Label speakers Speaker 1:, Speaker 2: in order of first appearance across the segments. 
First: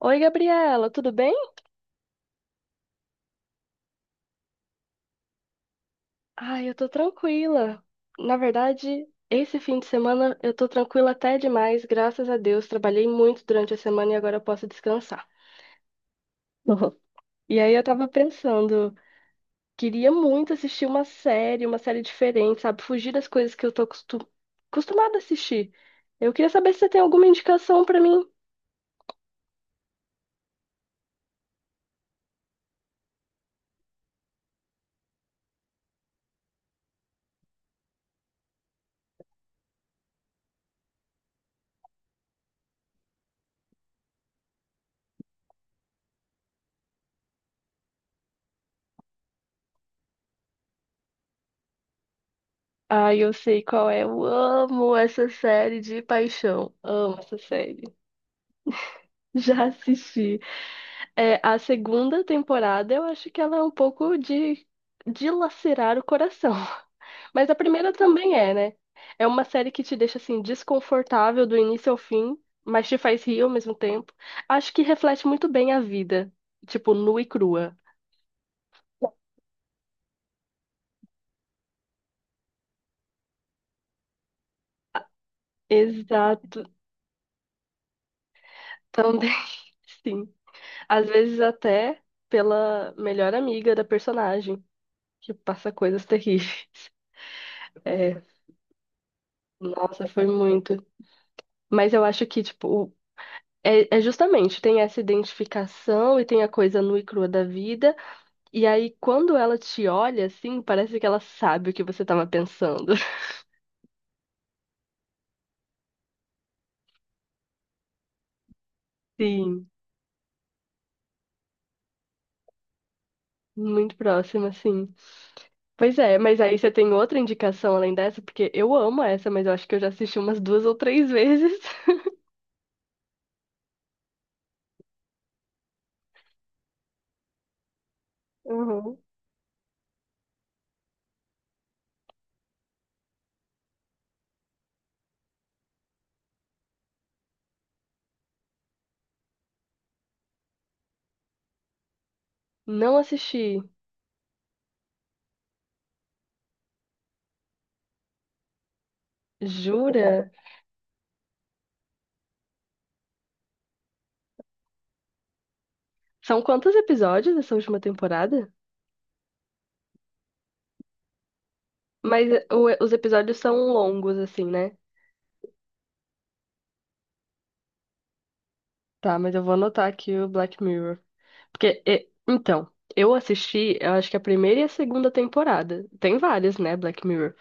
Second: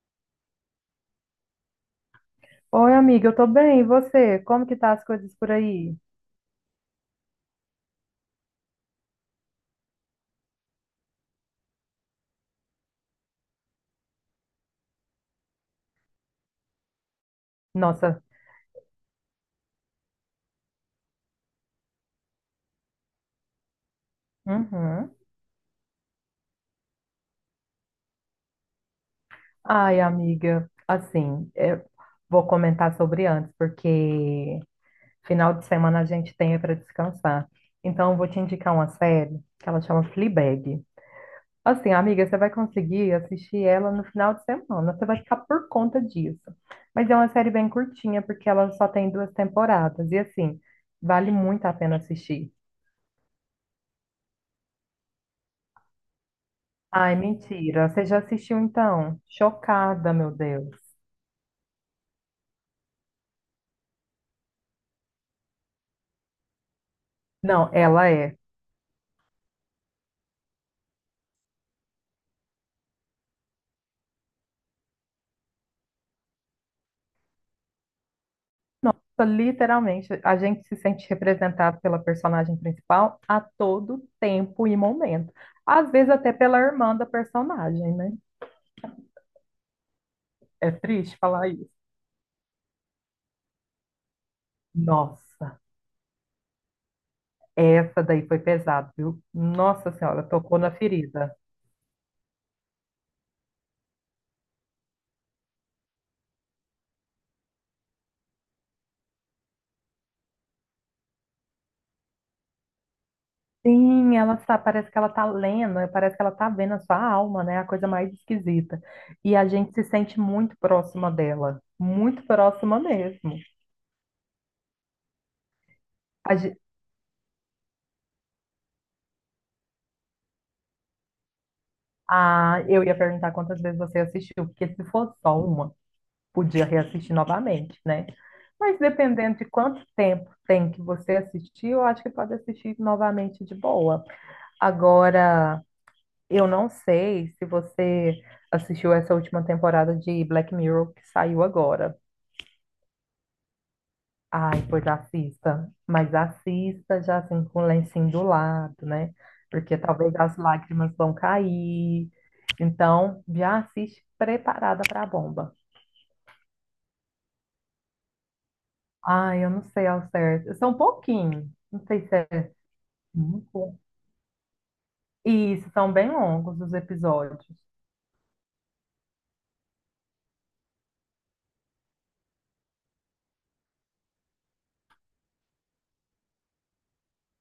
Speaker 1: Oi, Gabriela, tudo bem?
Speaker 2: Oi, amiga, eu tô bem, e você? Como que tá as coisas por aí?
Speaker 1: Ai, eu tô tranquila. Na verdade, esse fim de semana eu tô tranquila até demais, graças a Deus. Trabalhei muito durante a semana e agora eu posso descansar. E aí eu tava
Speaker 2: Nossa,
Speaker 1: pensando, queria muito assistir uma série diferente, sabe? Fugir das coisas que acostumada
Speaker 2: uhum.
Speaker 1: a assistir. Eu queria saber se você tem alguma indicação pra mim.
Speaker 2: Ai, amiga, assim, eu vou comentar sobre antes, porque final de semana a gente tem para descansar. Então, eu vou te indicar uma série que ela chama Fleabag. Assim, amiga, você vai conseguir assistir ela no final de semana, você vai ficar por conta disso. Mas é uma série bem curtinha, porque ela só tem duas temporadas, e assim, vale muito a pena assistir.
Speaker 1: Ai, eu sei qual é. Eu amo essa série de paixão.
Speaker 2: Ai,
Speaker 1: Amo essa série.
Speaker 2: mentira. Você já assistiu então?
Speaker 1: Já
Speaker 2: Chocada, meu
Speaker 1: assisti.
Speaker 2: Deus.
Speaker 1: É, a segunda temporada, eu acho que ela é um pouco de dilacerar o coração. Mas a
Speaker 2: Não,
Speaker 1: primeira
Speaker 2: ela
Speaker 1: também
Speaker 2: é.
Speaker 1: é, né? É uma série que te deixa assim desconfortável do início ao fim, mas te faz rir ao mesmo tempo. Acho que reflete muito bem a vida, tipo, nua e crua.
Speaker 2: Literalmente, a gente se sente representado pela personagem principal a todo tempo e momento. Às vezes até pela
Speaker 1: Exato,
Speaker 2: irmã da personagem, né?
Speaker 1: também, sim.
Speaker 2: É
Speaker 1: Às
Speaker 2: triste
Speaker 1: vezes
Speaker 2: falar isso.
Speaker 1: até pela melhor amiga da personagem, que
Speaker 2: Nossa,
Speaker 1: passa coisas terríveis.
Speaker 2: essa
Speaker 1: É,
Speaker 2: daí foi pesada, viu? Nossa
Speaker 1: nossa,
Speaker 2: Senhora,
Speaker 1: foi
Speaker 2: tocou na
Speaker 1: muito.
Speaker 2: ferida.
Speaker 1: Mas eu acho que, tipo, é justamente, tem essa identificação e tem a coisa nua e crua da vida. E aí, quando ela te olha, assim, parece que ela sabe o que você tava pensando.
Speaker 2: Sim, ela tá, parece que ela tá lendo, parece que ela tá vendo a sua alma, né? A coisa mais esquisita. E a
Speaker 1: Sim,
Speaker 2: gente se sente muito próxima dela, muito próxima mesmo.
Speaker 1: muito próxima, sim. Pois é,
Speaker 2: A,
Speaker 1: mas
Speaker 2: ge-
Speaker 1: aí você tem outra indicação além dessa, porque eu amo essa, mas eu acho que eu já assisti umas duas ou três vezes.
Speaker 2: eu ia perguntar quantas vezes você assistiu, porque se for só uma, podia reassistir novamente, né? Mas
Speaker 1: Uhum.
Speaker 2: dependendo de quanto tempo tem que você assistir, eu acho que pode assistir novamente de boa. Agora, eu não sei se você assistiu essa última temporada de Black Mirror que saiu agora.
Speaker 1: Não assisti.
Speaker 2: Ai, pois assista, mas assista já assim com o lencinho do lado, né? Porque talvez
Speaker 1: Jura?
Speaker 2: as lágrimas vão cair. Então, já assiste preparada para a bomba.
Speaker 1: São quantos episódios essa última temporada?
Speaker 2: Ai, eu não sei ao certo. São pouquinho, não sei se
Speaker 1: Mas
Speaker 2: é
Speaker 1: os episódios são
Speaker 2: cinco.
Speaker 1: longos, assim, né?
Speaker 2: Isso, são bem longos os episódios.
Speaker 1: Tá, mas eu vou anotar aqui o Black Mirror. Então, eu assisti, eu acho que a primeira e a segunda temporada. Tem várias, né, Black Mirror.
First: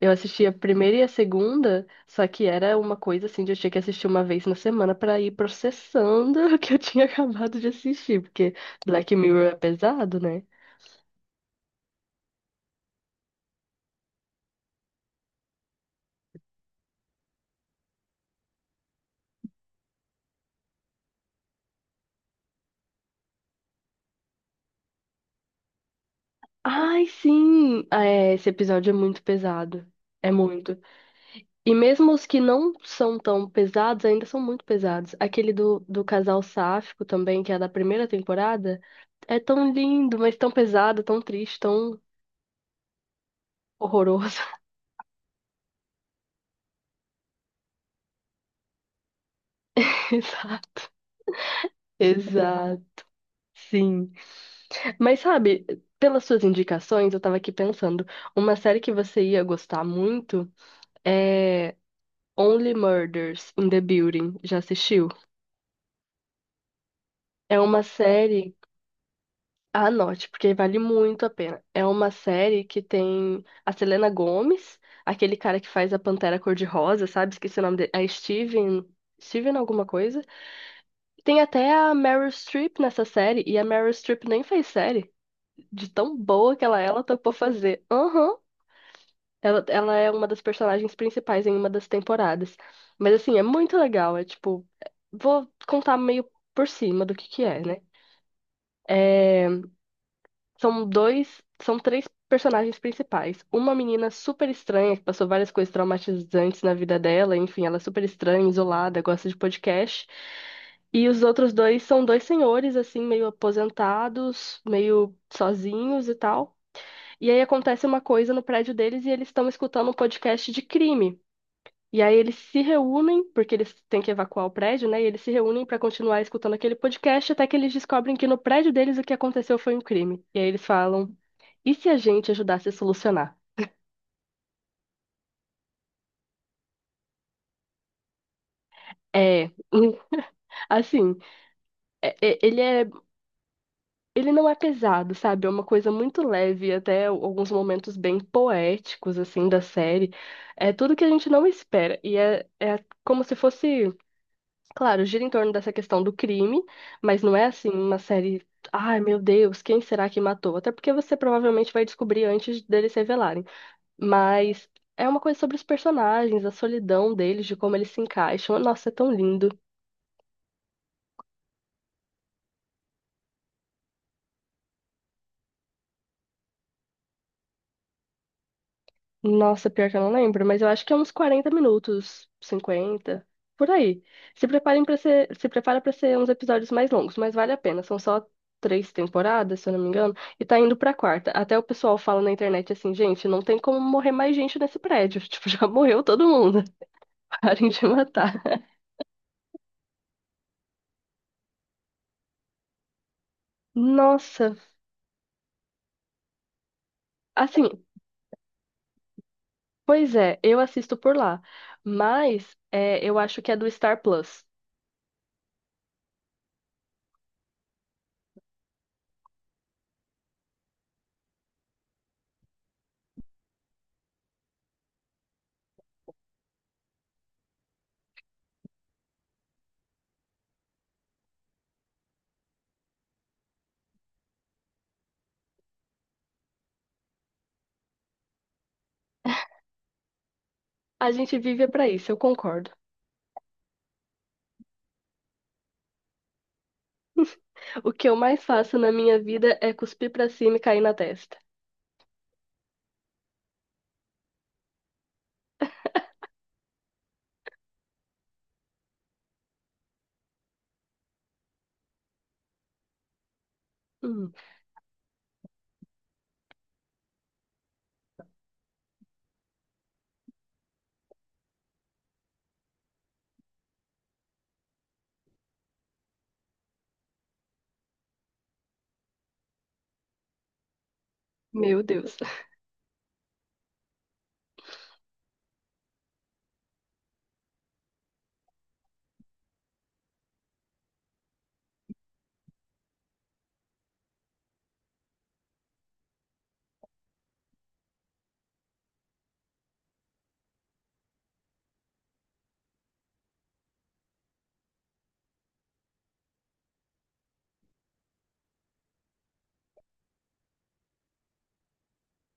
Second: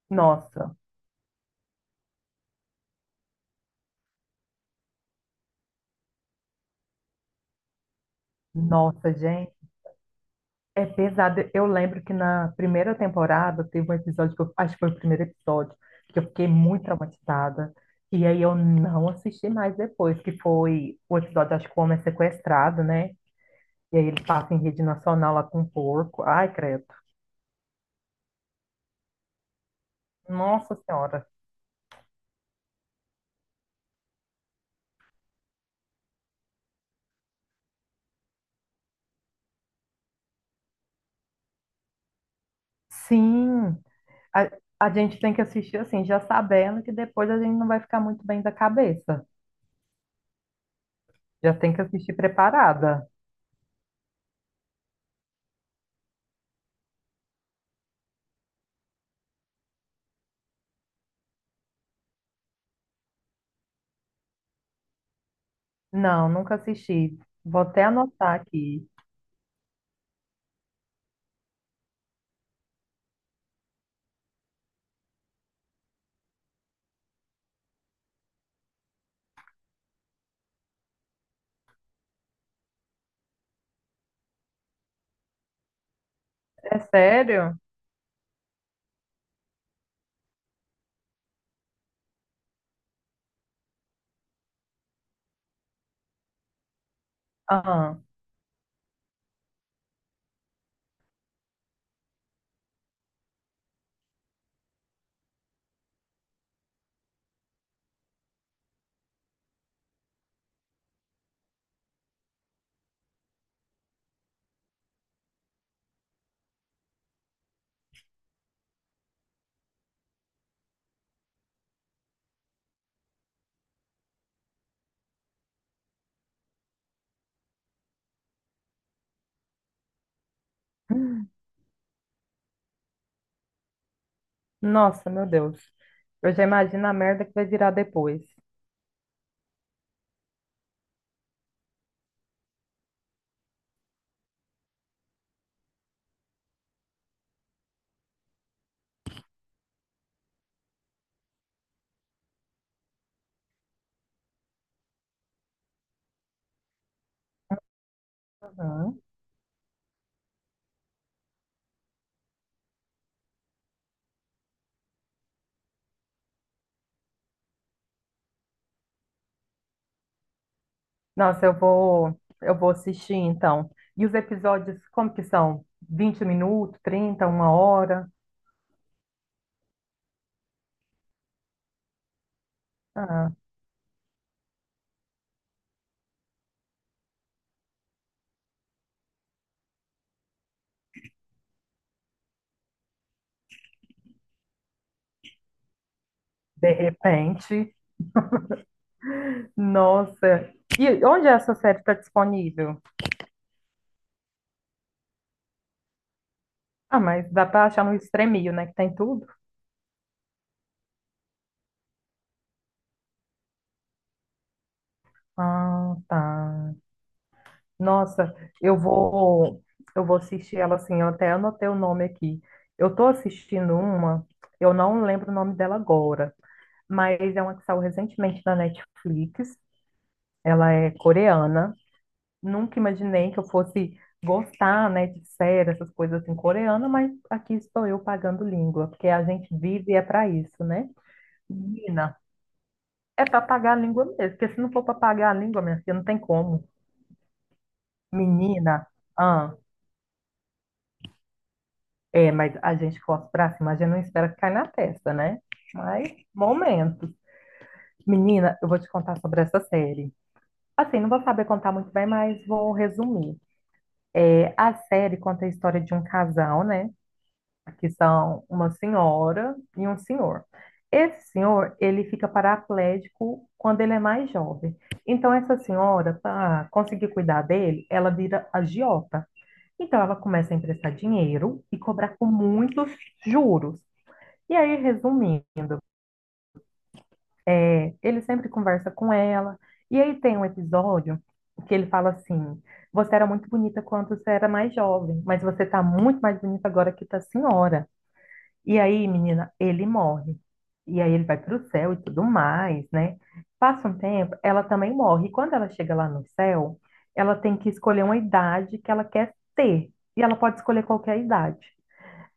Speaker 1: Eu assisti a
Speaker 2: Nossa,
Speaker 1: primeira e a segunda, só que era uma coisa assim de eu tinha que assistir uma vez na semana pra ir processando o que eu tinha acabado de assistir, porque
Speaker 2: nossa,
Speaker 1: Black Mirror
Speaker 2: gente.
Speaker 1: é pesado, né?
Speaker 2: É pesado. Eu lembro que na primeira temporada teve um episódio, que eu, acho que foi o primeiro episódio, que eu fiquei muito traumatizada. E aí eu não assisti mais depois, que foi o episódio, acho que o homem é sequestrado, né? E aí ele passa em rede nacional lá com um porco. Ai, credo.
Speaker 1: Ai, sim! Ah, é, esse episódio é muito pesado. É
Speaker 2: Nossa
Speaker 1: muito.
Speaker 2: Senhora.
Speaker 1: E mesmo os que não são tão pesados, ainda são muito pesados. Aquele do casal sáfico também, que é da primeira temporada, é tão lindo, mas tão pesado, tão triste, tão
Speaker 2: Sim,
Speaker 1: horroroso.
Speaker 2: a, a gente tem que assistir assim, já sabendo que depois a gente não vai ficar muito bem da cabeça.
Speaker 1: Exato.
Speaker 2: Já tem que assistir
Speaker 1: Exato,
Speaker 2: preparada.
Speaker 1: sim. Mas sabe, pelas suas indicações, eu tava aqui pensando, uma série que você ia gostar muito é Only Murders in the Building. Já assistiu?
Speaker 2: Não, nunca assisti.
Speaker 1: É
Speaker 2: Vou
Speaker 1: uma
Speaker 2: até anotar
Speaker 1: série
Speaker 2: aqui.
Speaker 1: Anote, porque vale muito a pena. É uma série que tem a Selena Gomez, aquele cara que faz a Pantera Cor-de-Rosa, sabe? Esqueci o nome dele. É Steven. Steven alguma coisa. Tem até a Meryl Streep nessa série, e a Meryl Streep nem fez série. De tão boa que ela
Speaker 2: É
Speaker 1: é, ela topou
Speaker 2: sério?
Speaker 1: fazer. Aham. Ela é uma das personagens principais em uma das temporadas. Mas assim, é muito legal. É tipo. Vou contar meio por cima do que é, né?
Speaker 2: Ah,
Speaker 1: É. São três personagens principais. Uma menina super estranha, que passou várias coisas traumatizantes na vida dela, enfim, ela é super estranha, isolada, gosta de podcast. E os outros dois são dois senhores, assim, meio aposentados, meio sozinhos e tal. E aí acontece uma coisa no prédio deles e eles estão escutando um podcast de crime. E aí eles se reúnem, porque eles têm que evacuar o prédio, né? E eles se reúnem para continuar escutando aquele podcast até que eles descobrem que no prédio deles o que aconteceu foi um crime. E aí eles falam. E se a gente ajudasse a solucionar?
Speaker 2: nossa, meu Deus. Eu já imagino a merda que vai virar depois.
Speaker 1: É, assim, é- é- ele é, ele não é pesado, sabe? É uma coisa muito leve, até alguns momentos bem poéticos, assim, da série. É tudo que a gente não espera. É como se fosse, claro, gira em torno dessa questão do crime, mas não é assim uma série, ai
Speaker 2: Uhum.
Speaker 1: meu Deus, quem será que matou? Até porque você provavelmente vai descobrir antes deles se revelarem. Mas é uma coisa sobre os personagens, a solidão deles, de como eles se encaixam. Nossa, é tão lindo.
Speaker 2: Nossa, eu vou assistir então. E os episódios, como que são? 20 minutos, 30, uma hora?
Speaker 1: Nossa, pior que eu não lembro, mas eu acho que é uns 40 minutos, cinquenta,
Speaker 2: Ah,
Speaker 1: por aí. Se prepara para ser uns episódios mais longos, mas vale a pena. São só três temporadas, se eu não me engano, e tá indo pra quarta. Até o pessoal fala na internet assim, gente, não tem como morrer mais gente nesse prédio. Tipo, já morreu todo mundo.
Speaker 2: de
Speaker 1: Parem
Speaker 2: repente.
Speaker 1: de matar.
Speaker 2: Nossa. E onde é essa série está disponível?
Speaker 1: Nossa,
Speaker 2: Ah, mas dá para
Speaker 1: assim,
Speaker 2: achar no Stremio, né? Que tem tudo.
Speaker 1: pois é, eu assisto por lá, mas eu acho que é do Star Plus.
Speaker 2: Ah, tá. Nossa, eu vou, eu vou assistir ela assim. Eu até anotei o nome aqui. Eu tô assistindo uma, eu não lembro o nome dela agora, mas é uma que saiu recentemente na Netflix. Ela é coreana. Nunca imaginei que eu fosse gostar, né, de série, essas coisas assim coreana, mas aqui estou eu pagando língua, porque a gente vive é para isso, né?
Speaker 1: A gente vive pra isso,
Speaker 2: Menina,
Speaker 1: eu concordo.
Speaker 2: é para pagar a língua mesmo, porque se não for para pagar a língua, minha filha, não tem como.
Speaker 1: O que eu mais
Speaker 2: Menina,
Speaker 1: faço na minha vida é cuspir pra cima e cair na testa.
Speaker 2: é, mas a gente força pra cima, a gente não espera que caia na testa, né? Mas, momentos. Menina, eu vou te contar sobre essa série. Assim, não vou saber contar muito bem, mas vou resumir.
Speaker 1: Hum,
Speaker 2: É, a série conta a história de um casal, né? Que são uma senhora e um senhor. Esse senhor, ele fica paraplégico quando ele é mais jovem. Então, essa senhora, para conseguir cuidar dele, ela vira agiota. Então, ela começa a emprestar dinheiro e
Speaker 1: meu Deus.
Speaker 2: cobrar com muitos juros. E aí, resumindo, é, ele sempre conversa com ela. E aí tem um episódio que ele fala assim: você era muito bonita quando você era mais jovem, mas você tá muito mais bonita agora que tá senhora. E aí, menina, ele morre. E aí ele vai pro céu e tudo mais, né? Passa um tempo, ela também morre. E quando ela chega lá no céu, ela tem que escolher uma idade que ela quer ter. E ela pode escolher qualquer idade.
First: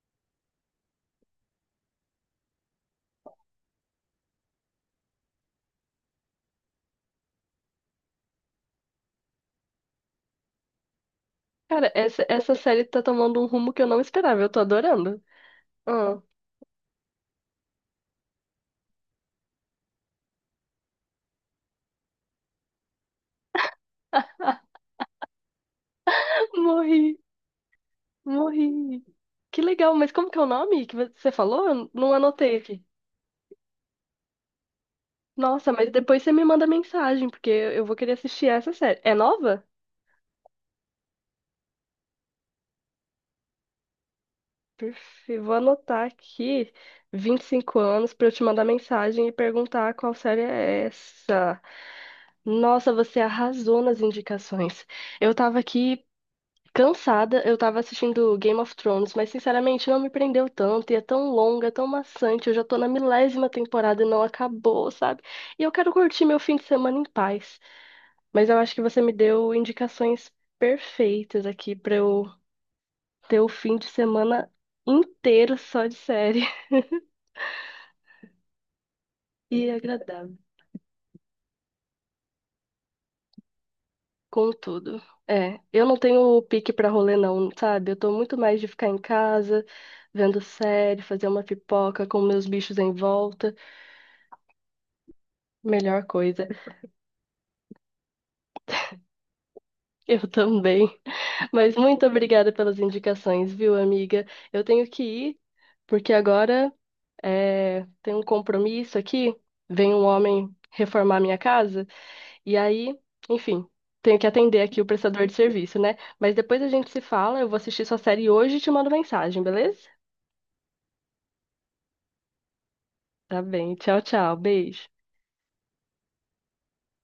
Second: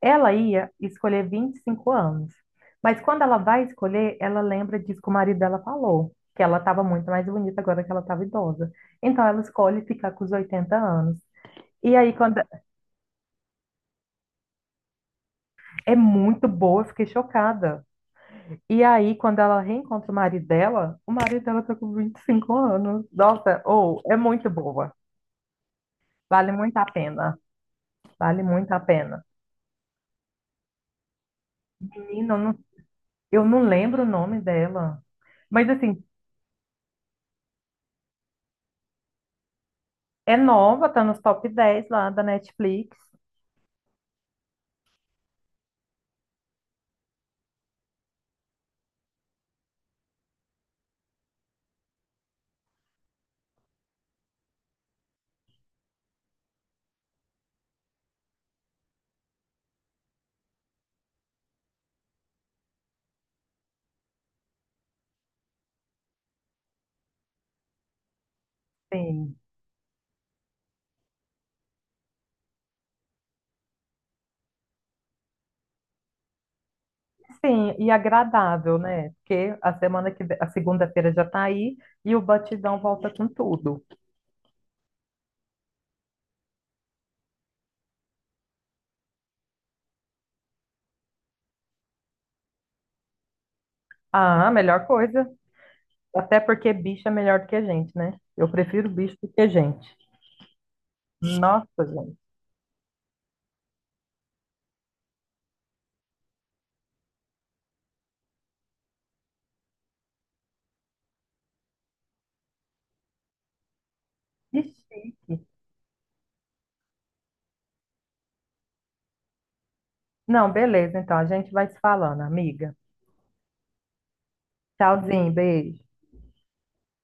Speaker 2: Ela ia escolher 25 anos, mas quando ela vai escolher, ela lembra disso que o marido dela falou, que ela estava muito mais bonita agora que ela estava idosa. Então ela escolhe ficar com os 80 anos.
Speaker 1: Cara,
Speaker 2: E aí,
Speaker 1: essa,
Speaker 2: quando
Speaker 1: essa série tá tomando um rumo que eu não esperava. Eu tô adorando.
Speaker 2: é
Speaker 1: Ah,
Speaker 2: muito boa, eu fiquei chocada. E aí, quando ela reencontra o marido dela tá com 25 anos. Nossa, ou é muito boa. Vale muito a
Speaker 1: morri,
Speaker 2: pena. Vale muito a
Speaker 1: morri.
Speaker 2: pena.
Speaker 1: Que legal, mas como que é o nome que você falou? Eu não
Speaker 2: Menina, eu
Speaker 1: anotei
Speaker 2: não,
Speaker 1: aqui.
Speaker 2: eu não lembro o nome dela. Mas
Speaker 1: Nossa, mas
Speaker 2: assim,
Speaker 1: depois você me manda mensagem, porque eu vou querer assistir essa série. É nova?
Speaker 2: é nova, tá nos top 10 lá da Netflix.
Speaker 1: Vou anotar aqui 25 anos para eu te mandar mensagem e perguntar qual série é essa. Nossa, você arrasou nas indicações. Eu tava aqui cansada, eu tava assistindo Game of Thrones, mas sinceramente não me prendeu tanto e é tão longa, é tão maçante. Eu já tô na milésima temporada e não acabou, sabe? E eu quero curtir meu fim de semana em paz. Mas eu acho que você me
Speaker 2: Sim.
Speaker 1: deu indicações perfeitas aqui para eu ter o fim de semana inteiro só de série
Speaker 2: Sim, e agradável, né? Porque
Speaker 1: e
Speaker 2: a semana que
Speaker 1: agradável.
Speaker 2: vem, a segunda-feira já tá aí e o batidão volta com tudo.
Speaker 1: Contudo, é, eu não tenho pique pra rolê não, sabe? Eu tô muito mais de ficar em casa, vendo série, fazer uma pipoca com meus bichos em volta.
Speaker 2: Ah, a melhor coisa.
Speaker 1: Melhor
Speaker 2: Até
Speaker 1: coisa.
Speaker 2: porque bicho é melhor do que a gente, né? Eu prefiro bicho do que gente.
Speaker 1: Eu também. Mas
Speaker 2: Nossa,
Speaker 1: muito
Speaker 2: gente.
Speaker 1: obrigada pelas indicações, viu, amiga? Eu tenho que ir, porque agora é, tem um compromisso aqui. Vem um homem reformar minha casa. E aí, enfim, tenho que atender
Speaker 2: Que
Speaker 1: aqui o
Speaker 2: chique.
Speaker 1: prestador de serviço, né? Mas depois a gente se fala, eu vou assistir sua série hoje e te mando mensagem, beleza?
Speaker 2: Não, beleza, então a gente vai se falando, amiga.
Speaker 1: Tá bem, tchau, tchau, beijo.
Speaker 2: Tchauzinho, beijo.